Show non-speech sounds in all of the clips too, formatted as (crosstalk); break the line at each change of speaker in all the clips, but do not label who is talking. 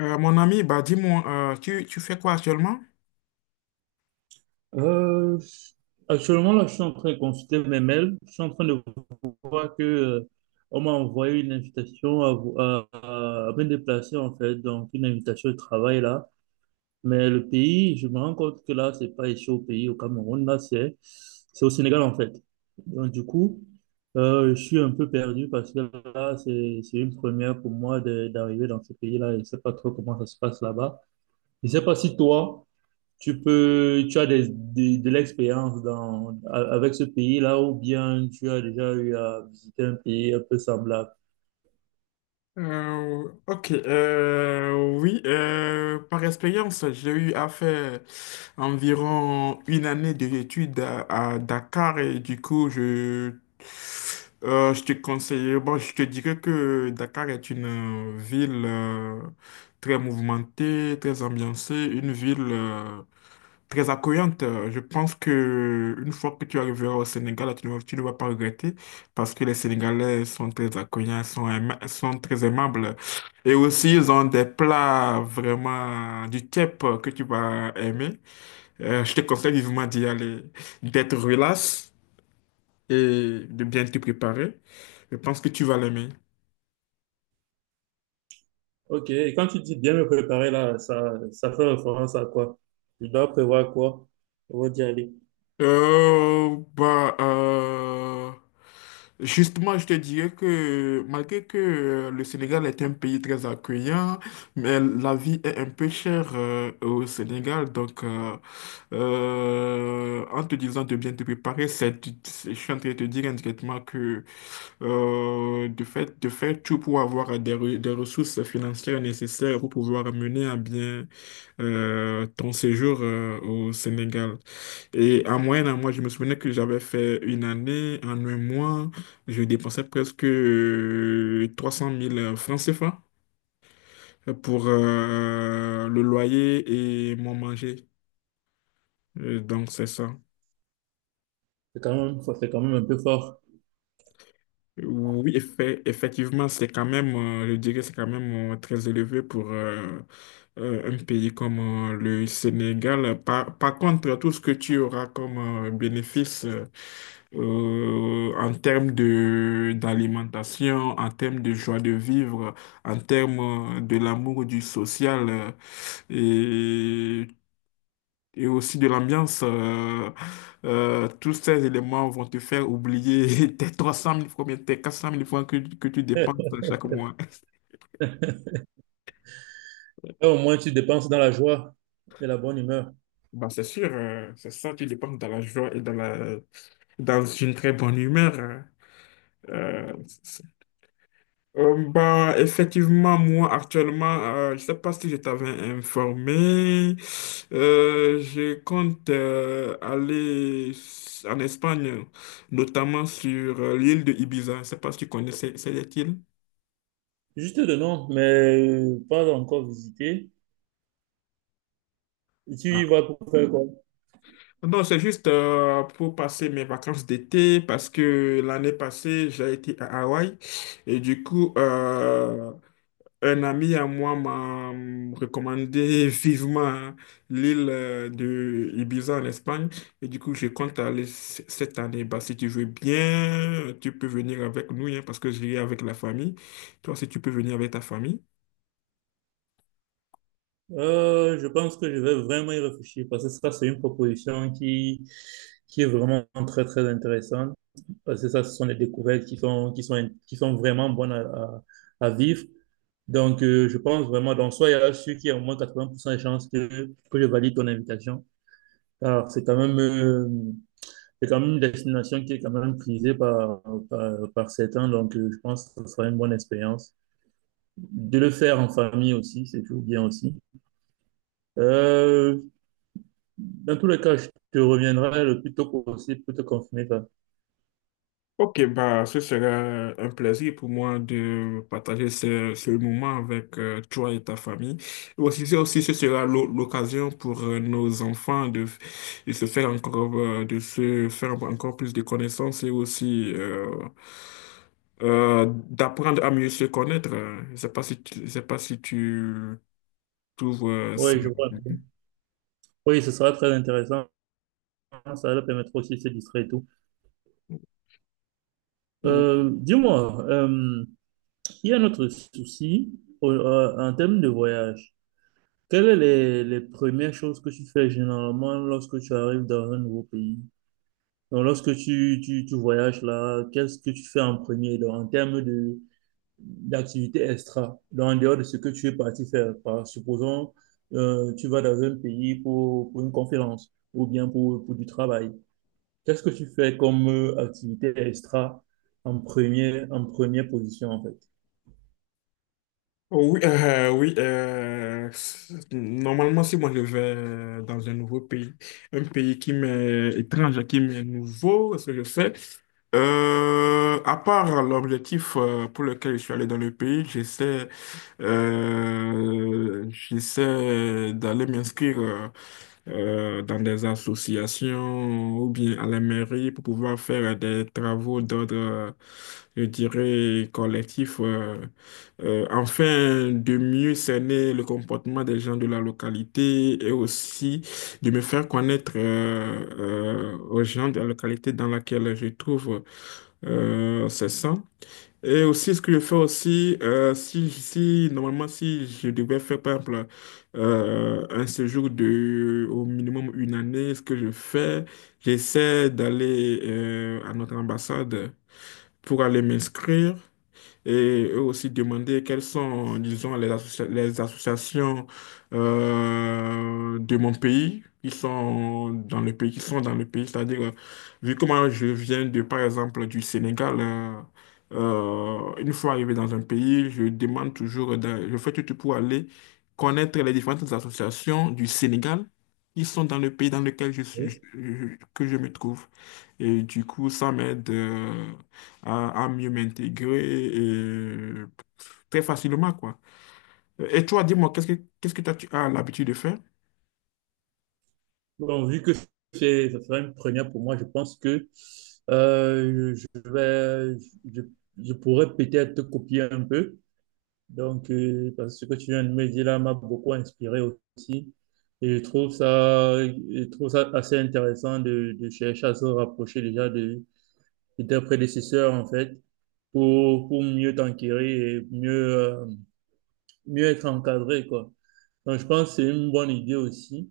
Mon ami, bah dis-moi, tu fais quoi actuellement?
Euh, Actuellement, là, je suis en train de consulter mes mails. Je suis en train de voir que, on m'a envoyé une invitation à, vo- à me déplacer, en fait, donc une invitation de travail, là. Mais le pays, je me rends compte que là, c'est pas ici au pays, au Cameroun, là, c'est au Sénégal, en fait. Donc, du coup, je suis un peu perdu parce que là, c'est une première pour moi d'arriver dans ce pays-là. Je sais pas trop comment ça se passe là-bas. Je sais pas si toi, tu peux, tu as de l'expérience dans, avec ce pays-là ou bien tu as déjà eu à visiter un pays un peu semblable.
Ok, oui, par expérience, j'ai eu à faire environ une année d'études à Dakar et du coup, je te conseille. Bon, je te dirais que Dakar est une ville très mouvementée, très ambiancée, une ville très accueillante. Je pense que une fois que tu arriveras au Sénégal, tu ne vas pas regretter parce que les Sénégalais sont très accueillants, sont très aimables. Et aussi, ils ont des plats vraiment du type que tu vas aimer. Je te conseille vivement d'y aller, d'être relax et de bien te préparer. Je pense que tu vas l'aimer.
Ok, et quand tu dis bien me préparer là, ça fait référence à quoi? Je dois prévoir quoi avant d'y aller?
Euh, bah, euh, Justement, je te dirais que malgré que le Sénégal est un pays très accueillant, mais la vie est un peu chère au Sénégal. Donc, en te disant de bien te préparer, je suis en train de te dire indirectement que de faire tout pour avoir des ressources financières nécessaires pour pouvoir mener à bien ton séjour au Sénégal. Et en moyenne, je me souvenais que j'avais fait une année, en un mois, je dépensais presque 300 000 francs CFA pour le loyer et mon manger. Donc, c'est ça.
C'est quand même un peu fort.
Oui, effectivement, c'est quand même, je dirais, c'est quand même très élevé pour un pays comme le Sénégal. Par contre, tout ce que tu auras comme bénéfice en termes de d'alimentation, en termes de joie de vivre, en termes de l'amour du social, euh, et aussi de l'ambiance. Tous ces éléments vont te faire oublier (laughs) tes 300 mille francs, bien, tes 400 mille francs que tu dépenses
(laughs)
chaque mois.
Eh, au moins, tu dépenses dans la joie et la bonne humeur.
Bah, c'est sûr, c'est ça, tu dépenses dans la joie et dans une très bonne humeur, hein. Euh, Effectivement, moi, actuellement, je ne sais pas si je t'avais informé. Je compte aller en Espagne, notamment sur l'île de Ibiza. Je ne sais pas si tu connais cette île.
Juste de nom, mais pas encore visité. Et tu
Ah,
y vas pour faire quoi?
non, c'est juste pour passer mes vacances d'été parce que l'année passée, j'ai été à Hawaï et du coup, un ami à moi m'a recommandé vivement, hein, l'île de Ibiza en Espagne. Et du coup, je compte aller cette année. Bah, si tu veux bien, tu peux venir avec nous, hein, parce que j'irai avec la famille. Toi, si tu peux venir avec ta famille.
Je pense que je vais vraiment y réfléchir parce que ça, c'est une proposition qui est vraiment très, très intéressante. Parce que ça, ce sont des découvertes qui sont vraiment bonnes à vivre. Donc, je pense vraiment, donc, soit il y a sûr qu'il y a au moins 80% de chances que je valide ton invitation. Alors, c'est quand même une destination qui est quand même prisée par certains. Donc, je pense que ce sera une bonne expérience. De le faire en famille aussi, c'est toujours bien aussi. Euh, Dans tous les cas, je te reviendrai le plus tôt possible pour te confirmer ça.
Ok, bah, ce sera un plaisir pour moi de partager ce moment avec toi et ta famille. Et aussi, ce sera l'occasion pour nos enfants de se faire encore plus de connaissances et aussi d'apprendre à mieux se connaître. Je sais pas si tu trouves ça.
Oui, je vois. Oui, ce sera très intéressant. Ça leur permettra aussi de se distraire et tout. Dis-moi, il y a un autre souci en termes de voyage. Quelles sont les premières choses que tu fais généralement lorsque tu arrives dans un nouveau pays? Donc, lorsque tu voyages là, qu'est-ce que tu fais en premier donc, en termes de, d'activités extra, donc en dehors de ce que tu es parti faire. Par, supposons, tu vas dans un pays pour une conférence ou bien pour du travail. Qu'est-ce que tu fais comme activité extra en première position, en fait?
Oh, oui, oui, normalement, si moi je vais dans un nouveau pays, un pays qui m'est étrange, qui m'est nouveau, ce que je fais, à part l'objectif pour lequel je suis allé dans le pays, j'essaie d'aller m'inscrire dans des associations ou bien à la mairie pour pouvoir faire des travaux d'ordre, je dirais, collectif. Afin de mieux cerner le comportement des gens de la localité et aussi de me faire connaître aux gens de la localité dans laquelle je trouve ces gens. Et aussi, ce que je fais aussi, si, si, normalement, si je devais faire, par exemple, un séjour de au minimum une année, ce que je fais, j'essaie d'aller à notre ambassade pour aller m'inscrire et eux aussi demander quelles sont, disons, les associations de mon pays qui sont dans le pays, c'est-à-dire, vu comment je viens de, par exemple, du Sénégal, une fois arrivé dans un pays, je demande toujours, je fais tout pour aller connaître les différentes associations du Sénégal qui sont dans le pays dans lequel je suis,
Oui.
que je me trouve. Et du coup, ça m'aide à mieux m'intégrer et très facilement, quoi. Et toi, dis-moi, qu'est-ce que toi, tu as l'habitude de faire?
Bon, vu que c'est, ça sera une première pour moi, je pense que je vais, je, je pourrais peut-être te copier un peu. Donc, parce que ce que tu viens de me dire là m'a beaucoup inspiré aussi. Et je trouve ça assez intéressant de chercher à se rapprocher déjà de tes prédécesseurs, en fait, pour mieux t'enquérir et mieux, euh, mieux être encadré, quoi. Donc, je pense que c'est une bonne idée aussi.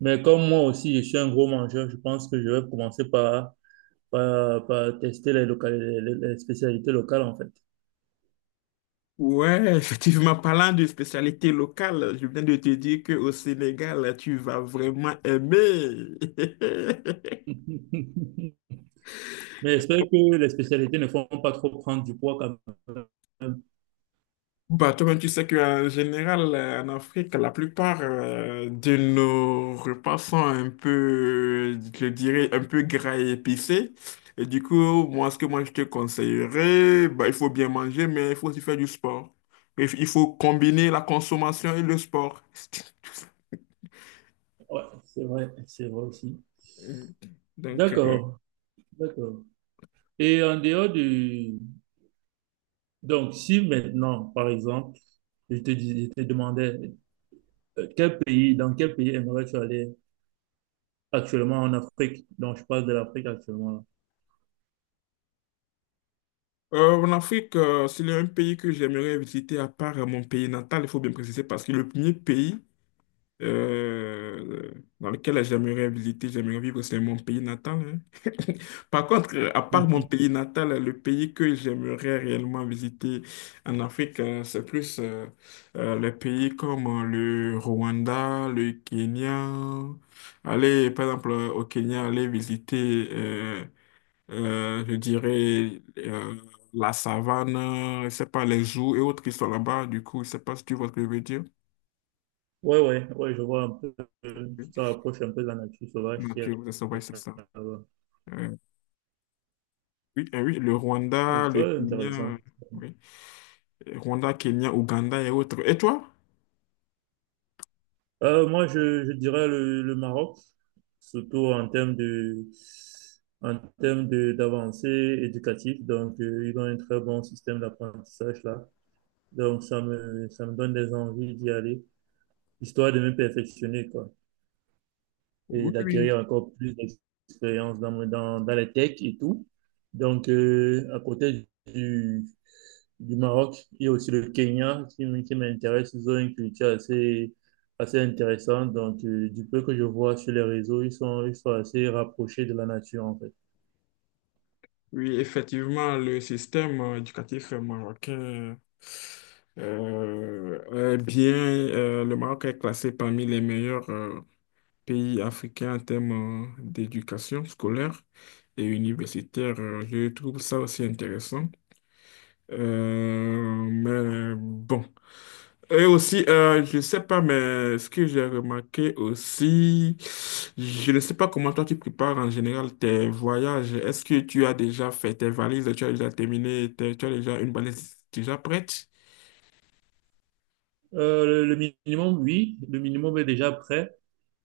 Mais comme moi aussi, je suis un gros mangeur, je pense que je vais commencer par tester les, les spécialités locales, en fait.
Ouais, (laughs) effectivement, parlant de spécialité locale, je viens de te dire qu'au Sénégal, tu vas vraiment aimer. (laughs)
(laughs) Mais j'espère que les spécialités ne font pas trop prendre du poids quand même.
Bah, toi-même, tu sais qu'en général, en Afrique, la plupart de nos repas sont un peu, je dirais, un peu gras et épicés. Et du coup, moi, ce que moi, je te conseillerais, bah, il faut bien manger, mais il faut aussi faire du sport. Et il faut combiner la consommation et le sport. (laughs)
Ouais, c'est vrai aussi.
Donc, euh,
D'accord, d'accord. Et en dehors du... Donc, si maintenant, par exemple, je te dis, je te demandais, dans quel pays aimerais-tu aller actuellement en Afrique? Donc, je parle de l'Afrique actuellement là.
En Afrique, c'est un pays que j'aimerais visiter à part mon pays natal, il faut bien préciser, parce que le premier pays euh, dans lequel j'aimerais visiter, j'aimerais vivre, c'est mon pays natal, hein. (laughs) Par contre, à
(laughs)
part mon
Mhm.
pays natal, le pays que j'aimerais réellement visiter en Afrique, c'est plus les pays comme le Rwanda, le Kenya. Aller, par exemple, au Kenya, aller visiter, je dirais, la savane, je sais pas, les jours et autres qui sont là-bas. Du coup, je sais pas si tu vois ce que je veux dire.
Ouais, ouais, ouais, je vois un peu,
Oui.
ça rapproche un peu de la nature sauvage qui est
Nature, c'est ça, ouais, c'est ça.
là-bas.
Euh, oui, oui, le
Ouais,
Rwanda,
c'est
le
très
Kenya,
intéressant.
oui. Rwanda, Kenya, Ouganda et autres. Et toi?
Moi, je dirais le Maroc, surtout en termes de, d'avancée éducative. Donc, ils ont un très bon système d'apprentissage là. Donc, ça me donne des envies d'y aller, histoire de me perfectionner, quoi, et
Oui, oui,
d'acquérir encore plus d'expérience dans, dans les techs et tout. Donc, à côté du Maroc il y a aussi le Kenya qui m'intéresse. Ils ont une culture assez, assez intéressante. Donc, du peu que je vois sur les réseaux, ils sont assez rapprochés de la nature, en fait.
oui, effectivement, le système éducatif marocain est bien. Le Maroc est classé parmi les meilleurs pays africains en termes d'éducation scolaire et universitaire. Je trouve ça aussi intéressant. Mais bon. Et aussi, je ne sais pas, mais ce que j'ai remarqué aussi, je ne sais pas comment toi tu prépares en général tes voyages. Est-ce que tu as déjà fait tes valises, tu as déjà terminé, tu as déjà une valise déjà prête?
Le minimum, oui, le minimum est déjà prêt.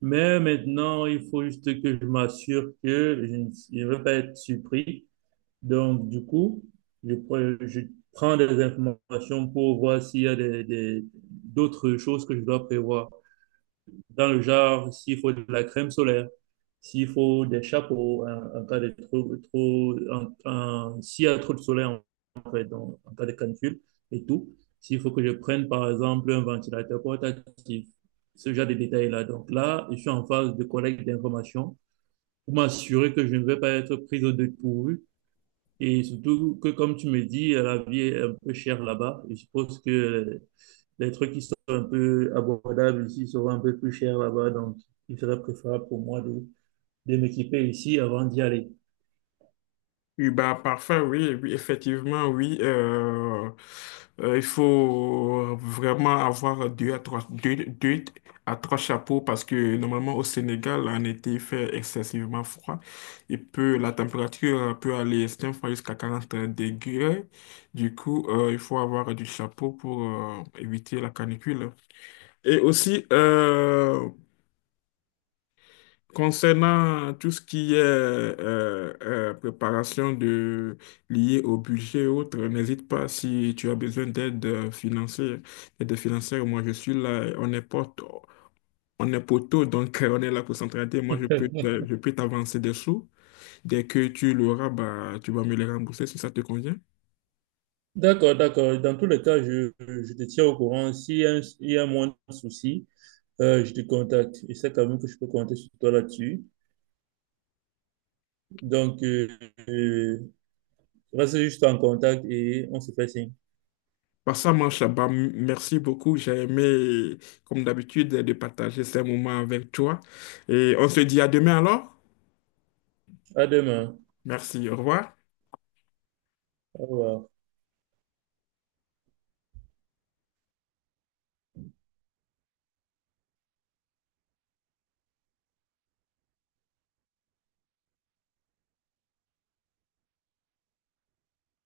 Mais maintenant, il faut juste que je m'assure que je ne vais pas être surpris. Donc, du coup, je prends des informations pour voir s'il y a d'autres choses que je dois prévoir, dans le genre, s'il faut de la crème solaire, s'il faut des chapeaux, en cas de s'il y a trop de soleil, en fait, donc, en cas de canicule et tout, s'il faut que je prenne, par exemple, un ventilateur portatif, ce genre de détails-là. Donc là, je suis en phase de collecte d'informations pour m'assurer que je ne vais pas être prise au dépourvu. Et surtout que, comme tu me dis, la vie est un peu chère là-bas. Je suppose que les trucs qui sont un peu abordables ici seront un peu plus chers là-bas. Donc, il serait préférable pour moi de m'équiper ici avant d'y aller.
Oui, bah, parfait, oui, oui, effectivement, oui. Il faut vraiment avoir deux à trois chapeaux parce que normalement au Sénégal, en été, il fait excessivement froid. La température peut aller certaines fois jusqu'à 40 degrés. Du coup, il faut avoir du chapeau pour éviter la canicule. Et aussi, concernant tout ce qui est préparation de liée au budget et autres, n'hésite pas si tu as besoin d'aide financière. Aide financière, moi je suis là, on est poteau, donc on est là pour s'entraider. Moi je peux
(laughs)
je peux t'avancer des sous. Dès que tu l'auras, bah, tu vas me les rembourser si ça te convient.
D'accord, d'accord. Dans tous les cas, je te tiens au courant. S'il y a, il y a moins de soucis, je te contacte. Je sais quand même que je peux compter sur toi là-dessus. Donc, euh, reste juste en contact et on se fait signe.
Bah, ça marche, bah, merci beaucoup. J'ai aimé, comme d'habitude, de partager ces moments avec toi. Et on se dit à demain alors.
À demain.
Merci, au revoir.
Au revoir.